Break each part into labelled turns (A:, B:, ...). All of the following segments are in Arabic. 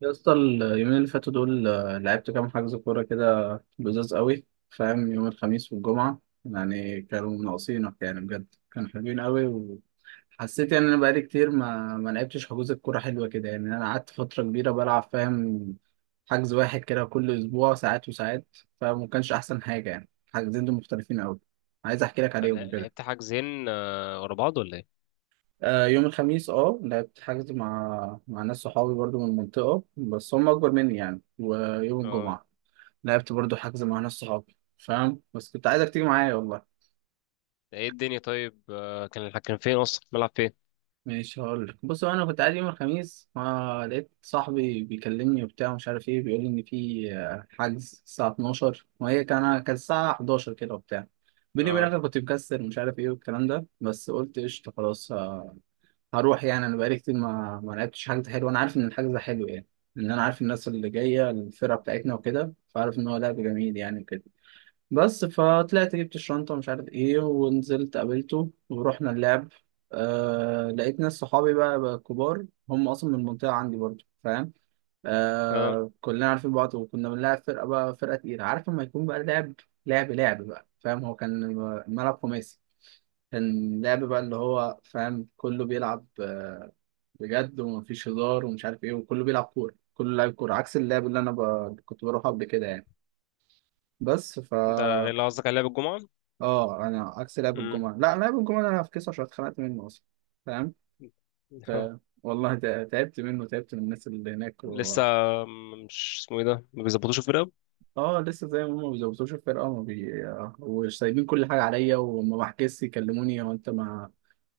A: يا اسطى اليومين اللي فاتوا دول لعبت كام حجز كورة كده. لذاذ قوي، فاهم؟ يوم الخميس والجمعة، يعني كانوا ناقصينك، يعني بجد كانوا حلوين قوي. وحسيت يعني إن أنا بقالي كتير ما لعبتش حجوز الكورة حلوة كده. يعني أنا قعدت فترة كبيرة بلعب، فاهم؟ حجز واحد كده كل أسبوع، ساعات وساعات، فما كانش أحسن حاجة. يعني حجزين دول مختلفين قوي، عايز أحكي لك عليهم كده.
B: لعبت حاجزين، ورا بعض ولا ايه؟
A: يوم الخميس لعبت حجز مع ناس صحابي برضو من المنطقة، بس هم أكبر مني يعني. ويوم
B: اه،
A: الجمعة لعبت برضو حجز مع ناس صحابي، فاهم؟ بس كنت عايزك تيجي معايا والله.
B: ايه الدنيا؟ طيب، كان فين اصلا؟ ملعب فين؟
A: ماشي، هقول لك. بص، هو انا كنت قاعد يوم الخميس، ما لقيت صاحبي بيكلمني وبتاع، مش عارف ايه، بيقول لي ان في حجز الساعه 12، وهي كانت الساعه 11 كده وبتاع. بيني وبينك
B: اه،
A: أنا كنت مكسر، مش عارف ايه والكلام ده، بس قلت قشطه خلاص. هروح، يعني انا بقالي كتير ما لعبتش حجز حلو. انا عارف ان الحجز ده حلو يعني، ان انا عارف الناس اللي جايه، الفرقه بتاعتنا وكده، فعارف ان هو لعب جميل يعني وكده. بس فطلعت جبت الشنطة ومش عارف ايه، ونزلت قابلته ورحنا اللعب. آه، لقيت ناس صحابي بقى كبار، هم أصلا من المنطقة عندي برضه، فاهم؟
B: اه،
A: آه، كلنا عارفين بعض وكنا بنلعب فرقة بقى، فرقة تقيلة. عارف لما يكون بقى لعب، لعب بقى، فاهم؟ هو كان ملعب خماسي. كان لعب بقى، اللي هو فاهم، كله بيلعب بجد، ومفيش هزار ومش عارف ايه، وكله بيلعب كورة، كله لاعب كورة، عكس اللعب اللي انا كنت بروحه قبل كده يعني. بس ف
B: ده غير اللي قصدك على لعب الجمعة؟
A: اه انا عكس لعب
B: امم.
A: الجمعه، لا، لعب الجمعه ده انا في كيس، عشان اتخنقت منه اصلا. فاهم؟ ف
B: آه.
A: والله تعبت منه، تعبت من الناس اللي هناك
B: لسه.
A: و...
B: مش اسمه ايه ده؟ ما بيظبطوش الفرقة؟
A: اه لسه زي ما هم، ما بيظبطوش الفرقه، وما وسايبين كل حاجه عليا، وما بحجزش، يكلموني هو انت ما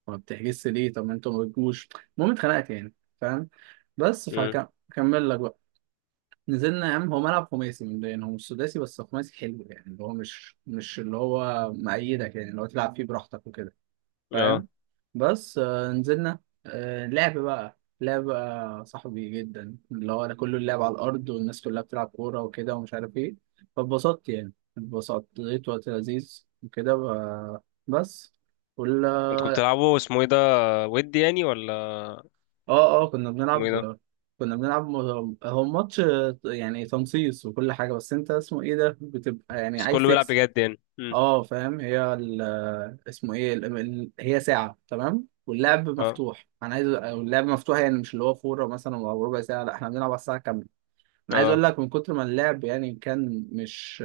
A: ما بتحجزش ليه؟ طب ما انتوا ما بتجوش. المهم اتخنقت يعني، فاهم؟ بس
B: امم.
A: فهكمل لك بقى. نزلنا يا عم، هو ملعب خماسي، من يعني هو مش سداسي، بس خماسي حلو يعني، اللي هو مش اللي هو مأيدك، يعني اللي هو تلعب فيه براحتك وكده،
B: اه،
A: فاهم؟ بس آه، نزلنا. آه، لعب بقى، لعب بقى صاحبي جدا، اللي هو انا كله، اللعب على الارض، والناس كلها بتلعب كوره وكده، ومش عارف ايه. فاتبسطت يعني، اتبسطت، لقيت وقت لذيذ وكده. بس
B: انتوا كنتوا
A: ولا
B: بتلعبوا اسمه ايه ده؟ ودي يعني ولا
A: اه كنا
B: اسمه ايه ده؟
A: بنلعب. كنا بنلعب هو ماتش يعني تنصيص وكل حاجه، بس انت اسمه ايه ده، بتبقى يعني
B: بس
A: عايز
B: كله بيلعب
A: تكسب.
B: بجد يعني. امم.
A: اه فاهم؟ اسمه ايه، هي ساعة تمام واللعب
B: اه،
A: مفتوح، انا عايز اللعب مفتوح، يعني مش اللي هو فورة مثلا او ربع ساعة، لا احنا بنلعب على الساعة كاملة. انا عايز اقول
B: اه،
A: لك، من كتر ما اللعب يعني، كان مش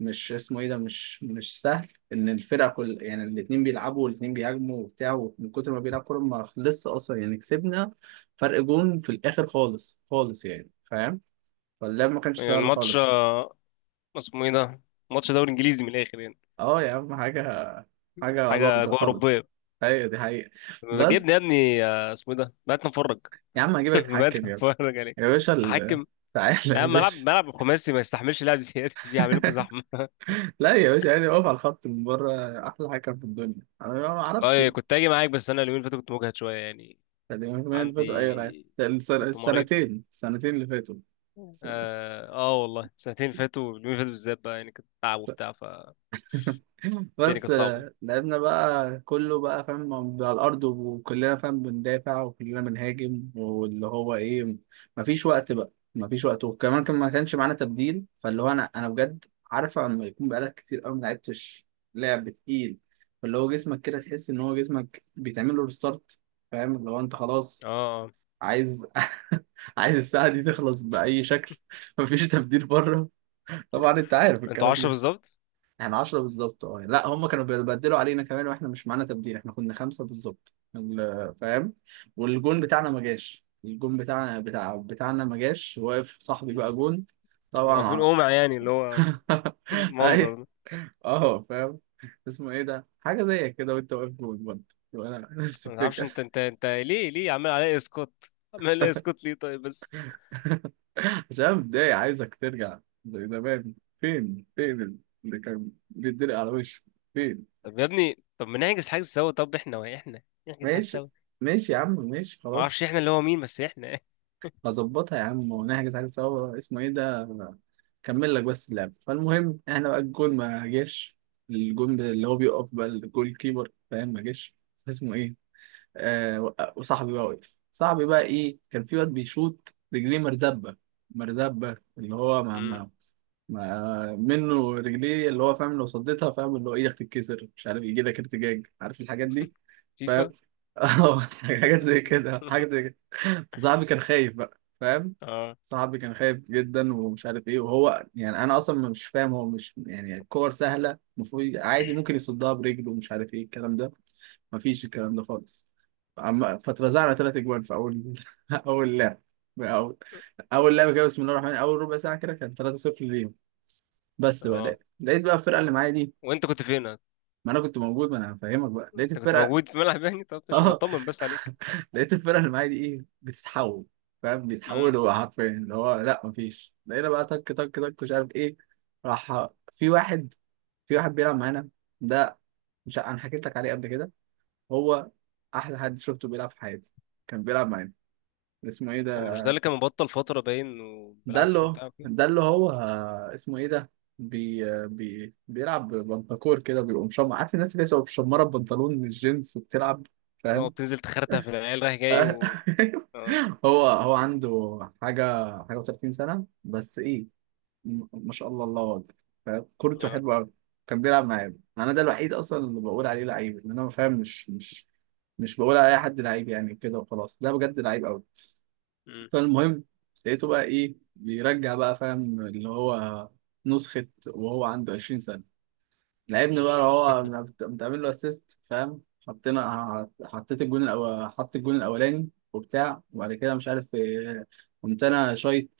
A: مش اسمه ايه ده، مش سهل. ان الفرقة كل يعني الاتنين بيلعبوا والاتنين بيهاجموا وبتاع، ومن كتر ما بيلعب كورة ما خلصش اصلا. يعني كسبنا فرق جون في الاخر خالص خالص، يعني فاهم؟ فاللعب ما كانش
B: يعني
A: سهل
B: الماتش،
A: خالص.
B: اسمه ايه ده؟ ماتش دوري انجليزي من الاخر يعني.
A: اه يا عم حاجة، حاجة
B: حاجة
A: علاقة
B: أجواء
A: خالص.
B: أوروبية.
A: ايوه دي حقيقة. بس
B: بجيبني يا ابني، اسمه ايه ده؟ بقيت نفرج.
A: يا عم هجيبك تحكم
B: بدأ
A: يا ابني.
B: اتفرج عليه.
A: يا باشا ال...
B: احكم.
A: تعالى يا
B: لا، ملعب
A: باشا.
B: ملعب خماسي ما يستحملش لعب زياده. فيه هعمل لكم زحمه.
A: لا يا باشا، يعني واقف على الخط من بره، أحلى حكم في الدنيا، أنا ما أعرفش.
B: اه، كنت اجي معاك، بس انا اليومين اللي فاتوا كنت مجهد شويه يعني.
A: يعني من اللي فاتوا أي لعيب؟
B: عندي. كنت مريض.
A: السنتين اللي فاتوا. الس-
B: اه، والله سنتين
A: الس-
B: فاتوا، اليومين اللي فاتوا بالذات بقى يعني، كنت تعب وبتاع، فالدنيا كانت
A: بس
B: صعبه.
A: لعبنا بقى، كله بقى فاهم على الأرض، وكلنا فاهم بندافع، وكلنا بنهاجم، واللي هو إيه، مفيش وقت بقى، مفيش وقت، وكمان كان ما كانش معانا تبديل. فاللي هو أنا بجد، عارفة لما يكون بقالك كتير قوي ما لعبتش لعب تقيل، فاللي هو جسمك كده تحس إن هو جسمك بيتعمل له ريستارت. فاهم؟ اللي هو أنت خلاص
B: اه. آه.
A: عايز، عايز الساعة دي تخلص بأي شكل. مفيش تبديل بره، طبعا أنت عارف
B: انتوا
A: الكلام
B: 10
A: ده.
B: بالظبط.
A: احنا 10 بالظبط، لا، هم كانوا بيبدلوا علينا كمان، واحنا مش معانا تبديل، احنا كنا خمسة بالظبط فاهم. والجون بتاعنا ما جاش، الجون بتاعنا، بتاعنا ما جاش، واقف صاحبي بقى جون. طبعا
B: واقفين قمع يعني اللي هو، منظر
A: ايوه.
B: ده.
A: اه فاهم، اسمه ايه ده، حاجة زي كده، وانت واقف جون برضه، وانا نفس
B: ما تعرفش
A: الفكرة.
B: انت، انت ليه عمال عليا اسقاط؟ عمال عليا اسقاط ليه؟ طيب بس.
A: عشان أنا متضايق، عايزك ترجع زي زمان. فين، فين اللي كان بيتدرق على وشه؟ فين؟
B: طب يا ابني، طب ما نحجز حاجه سوا، طب احنا نحجز حاجه
A: ماشي،
B: سوا.
A: ماشي يا عم ماشي
B: ما اعرفش
A: خلاص.
B: احنا اللي هو مين، بس احنا.
A: هظبطها يا عم ونحجز حاجة سوا، اسمه ايه ده. كمل لك بس اللعب. فالمهم احنا بقى، الجون ما جاش، الجون اللي هو بيقف بقى، الجول كيبر، فاهم؟ ما جاش. اسمه ايه، آه وصاحبي بقى وقف، صاحبي بقى ايه، كان في واد بيشوط رجليه مرزبة، مرزبة، اللي هو
B: مم.
A: منه رجليه، اللي هو فاهم، لو صديتها فاهم اللي هو ايدك تتكسر، مش عارف يجي لك ارتجاج، عارف الحاجات دي فاهم.
B: فيفا.
A: اه حاجات زي كده، حاجات زي كده. فصاحبي كان خايف بقى، فاهم؟
B: اه،
A: صاحبي كان خايف جدا ومش عارف ايه. وهو يعني انا اصلا مش فاهم، هو مش يعني الكور سهله، المفروض عادي ممكن يصدها برجله، ومش عارف ايه الكلام ده، مفيش الكلام ده خالص. فاترزعنا 3 اجوان في اول اول لعب، اول اول لعبه كده، بسم الله الرحمن الرحيم، اول ربع ساعه كده كان 3-0 ليهم. بس بقى، لقيت
B: اه،
A: لقيت بقى الفرقه اللي معايا دي.
B: وانت كنت فين؟
A: ما انا كنت موجود، ما انا هفهمك بقى. لقيت
B: انت كنت
A: الفرقه
B: موجود في ملعب يعني؟ طب مش
A: اه
B: بطمن بس عليك؟
A: لقيت الفرقه اللي معايا دي ايه، بتتحول، فاهم؟
B: امم.
A: بيتحولوا حرفيا، اللي هو لا مفيش، لقينا بقى تك تك تك، مش عارف ايه. راح في واحد، في واحد بيلعب معانا، ده مش ع- انا حكيت لك عليه قبل كده، هو احلى حد شفته بيلعب في حياتي، كان بيلعب معانا. اسمه ايه
B: هو
A: ده،
B: مش ده اللي كان مبطل فتره باين وما
A: ده اللي
B: بيلعبش
A: هو
B: وبتاع كده؟
A: ده اللي هو اسمه ايه ده، بيلعب بنطاكور كده، بيقوم مشمر، عارف الناس اللي بتبقى مشمره ببنطلون الجينز وبتلعب،
B: هو
A: فاهم؟
B: بتنزل تخرتها في العيال رايح جاي و... اه،
A: هو عنده حاجه، حاجه و30 سنه بس ايه، ما شاء الله، الله اكبر. فاهم؟ كورته
B: اه،
A: حلوه قوي. كان بيلعب معايا انا، ده الوحيد اصلا اللي بقول عليه لعيب، ان انا فاهم، مش بقول على اي حد لعيب يعني كده وخلاص، ده بجد لعيب.
B: مم.
A: فالمهم لقيته بقى ايه، بيرجع بقى فاهم، اللي هو نسخة وهو عنده 20 سنة. لعبني بقى هو، متعمل له اسيست، فاهم؟ حطينا، حطيت الجون الأول، حط الجون الأولاني وبتاع. وبعد كده مش عارف إيه، قمت أنا شايط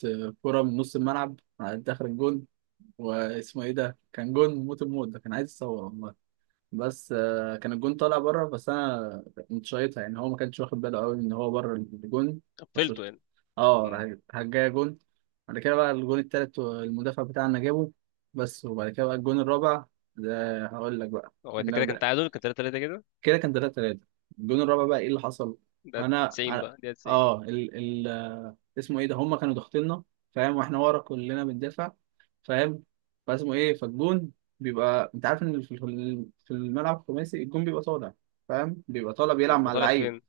A: كرة من نص الملعب على داخل الجون. واسمه ايه ده، كان جون موت، الموت ده، كان عايز يصور. بس آه، كان الجون طالع بره، بس انا كنت شايطها يعني، هو ما كانش واخد باله قوي ان هو بره الجون. فشوط،
B: قفلته يعني.
A: اه
B: مم.
A: راح جايه جون. بعد كده بقى الجون التالت، المدافع بتاعنا جابه. بس، وبعد كده بقى الجون الرابع، ده هقول لك بقى،
B: هو ده كده كان
A: نبدأ.
B: تعادل، كان 3-3 كده.
A: كده كان 3 3. الجون الرابع بقى ايه اللي حصل،
B: ده
A: انا
B: 90
A: أنا-
B: بقى، ده 90.
A: اه ال... اسمه ايه ده، هم كانوا ضاغطيننا، فاهم؟ واحنا ورا كلنا بندافع، فاهم؟ فاسمه ايه، فالجون بيبقى، انت عارف ان في الملعب الخماسي الجون بيبقى طالع، فاهم؟ بيبقى طالع، بيلعب
B: بيبقى
A: مع
B: طالع
A: اللعيب.
B: فين؟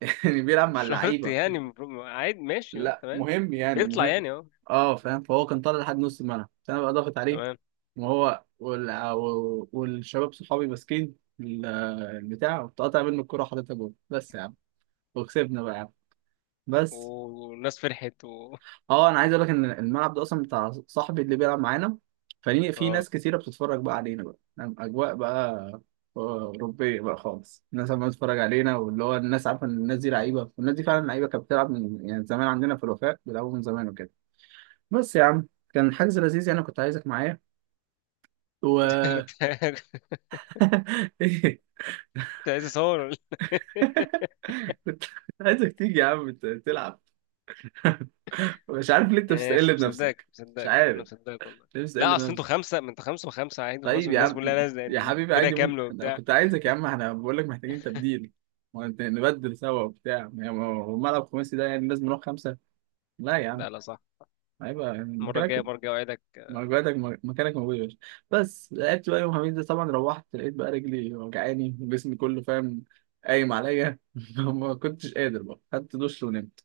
A: يعني بيلعب
B: مش
A: مع
B: شرط
A: اللعيبه.
B: يعني. عادي، ماشي، اه،
A: لا
B: تمام.
A: مهم يعني،
B: بيطلع
A: مهم.
B: يعني، اه،
A: اه فاهم؟ فهو كان طالع لحد نص الملعب، فانا بقى ضاغط عليه،
B: تمام.
A: وهو والشباب صحابي ماسكين البتاع، وقطع منه الكوره وحاططها جول. بس يا عم، وكسبنا بقى يا عم. بس
B: والناس فرحت.
A: اه انا عايز اقول لك، ان الملعب ده اصلا بتاع صاحبي اللي بيلعب معانا، فليه في
B: اه،
A: ناس كتيره بتتفرج بقى علينا بقى. نعم، اجواء بقى آه، اوروبيه بقى خالص، الناس عماله تتفرج علينا، واللي هو الناس عارفه ان الناس دي لعيبه، والناس دي فعلا لعيبه، كانت بتلعب من يعني زمان، عندنا في الوفاء بيلعبوا من زمان وكده. بس يا عم، كان حجز لذيذ يعني، كنت عايزك معايا. و
B: كنت، كنت
A: إيه؟
B: كنت عايز اصور ولا
A: كنت عايزك تيجي يا عم تلعب، مش عارف ليه انت
B: إيه؟ يعني مش
A: بتستقل
B: مصدقك،
A: بنفسك، مش
B: مصدقك، انا
A: عارف
B: مصدقك والله.
A: ليه بتستقل
B: لا، اصل انتوا
A: بنفسك.
B: خمسه، ما انتوا خمسه وخمسه عادي خلاص،
A: طيب يا
B: والناس كلها
A: عم،
B: نازله
A: يا
B: يعني،
A: حبيبي،
B: فرقه
A: عادي ممكن.
B: كامله
A: أنا
B: وبتاع.
A: كنت عايزك يا عم، احنا بقول لك محتاجين تبديل، ما أنت نبدل سوا وبتاع، يعني ما هو ملعب خماسي ده يعني لازم نروح خمسة. لا يا عم،
B: لا، لا، صح.
A: هيبقى يعني
B: المره
A: مكانك،
B: الجايه برجع، اوعدك.
A: مكانك موجود يا باشا. بس لعبت بقى يوم الخميس ده، طبعا روحت لقيت بقى رجلي وجعاني وجسمي كله فاهم، قايم عليا. ما كنتش قادر بقى، خدت دش ونمت.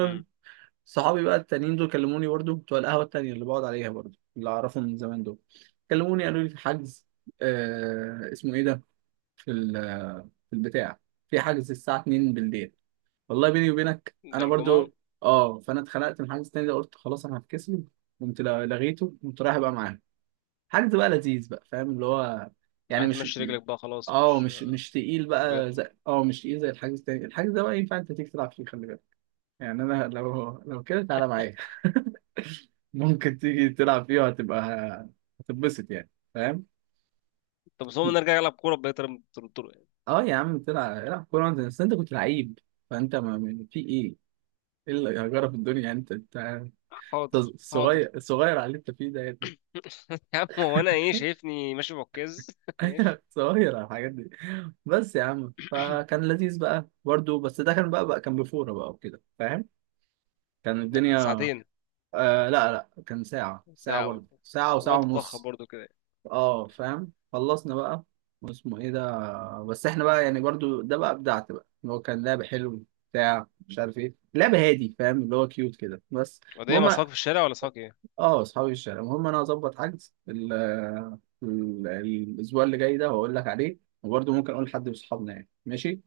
B: امم.
A: صحابي بقى التانيين دول كلموني برضو، بتوع القهوة التانية اللي بقعد عليها برضو، اللي أعرفهم من زمان دول، كلموني قالوا لي في حجز. آه اسمه إيه ده، في في البتاع، في حجز الساعة 2 بالليل. والله بيني وبينك
B: ده
A: أنا
B: الجمعه؟
A: برضو، أه، فأنا اتخنقت من الحجز التاني ده، قلت خلاص أنا هفكسله. قمت لغيته، قمت رايح بقى معاهم. حجز بقى لذيذ بقى، فاهم؟ اللي هو
B: راح
A: يعني مش
B: تمشي رجلك بقى، خلاص
A: اه
B: مش...
A: مش تقيل
B: مش
A: بقى
B: بجد.
A: زي، مش تقيل زي الحجز التاني. الحجز ده بقى ينفع انت تيجي تلعب فيه، خلي بالك، يعني انا لو، لو كده تعالى معايا، ممكن تيجي تلعب فيه، وهتبقى، هتتبسط يعني، فاهم؟
B: طب بس هو نرجع العب كوره بقيت طرق يعني.
A: اه يا عم تلعب، العب كوره انت، بس انت كنت لعيب، فانت في ايه، ايه اللي هجرة في الدنيا يعني، انت انت
B: حاضر.
A: أنت
B: حاضر.
A: صغير، صغير على اللي انت فيه ده يعني.
B: يا عم، هو انا ايه؟ شايفني ماشي بعكاز؟ ماشي.
A: صغير على الحاجات دي. بس يا عم، فكان لذيذ بقى برضه، بس ده كان بقى كان بفوره بقى وكده، فاهم؟ كان
B: ده كنت
A: الدنيا،
B: ساعتين؟
A: آه لا لا، كان ساعه، ساعه
B: ساعه.
A: برضه، ساعه وساعه
B: الوقت اتضخم
A: ونص.
B: برضو كده.
A: اه فاهم؟ خلصنا بقى. واسمه ايه ده، بس احنا بقى يعني برضو، ده بقى ابدعت بقى، اللي هو كان لعب حلو، بتاع مش عارف ايه، لعب هادي فاهم، اللي هو كيوت كده بس.
B: وده ايه؟ مع
A: المهم
B: صحابك في الشارع ولا صحابك ايه؟
A: اه اصحابي الشارع. المهم انا هظبط حجز الاسبوع اللي جاي ده، وهقول لك عليه، وبرضو ممكن اقول لحد من اصحابنا يعني، ماشي؟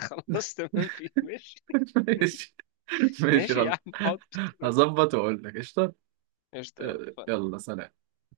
B: خلاص، تمام، في، ماشي.
A: ماشي، ماشي
B: ماشي يا
A: غلط.
B: عم، حاضر، تمام.
A: هظبط واقول لك قشطه.
B: قشطة يا عم،
A: آه،
B: اتفقنا.
A: يلا سلام.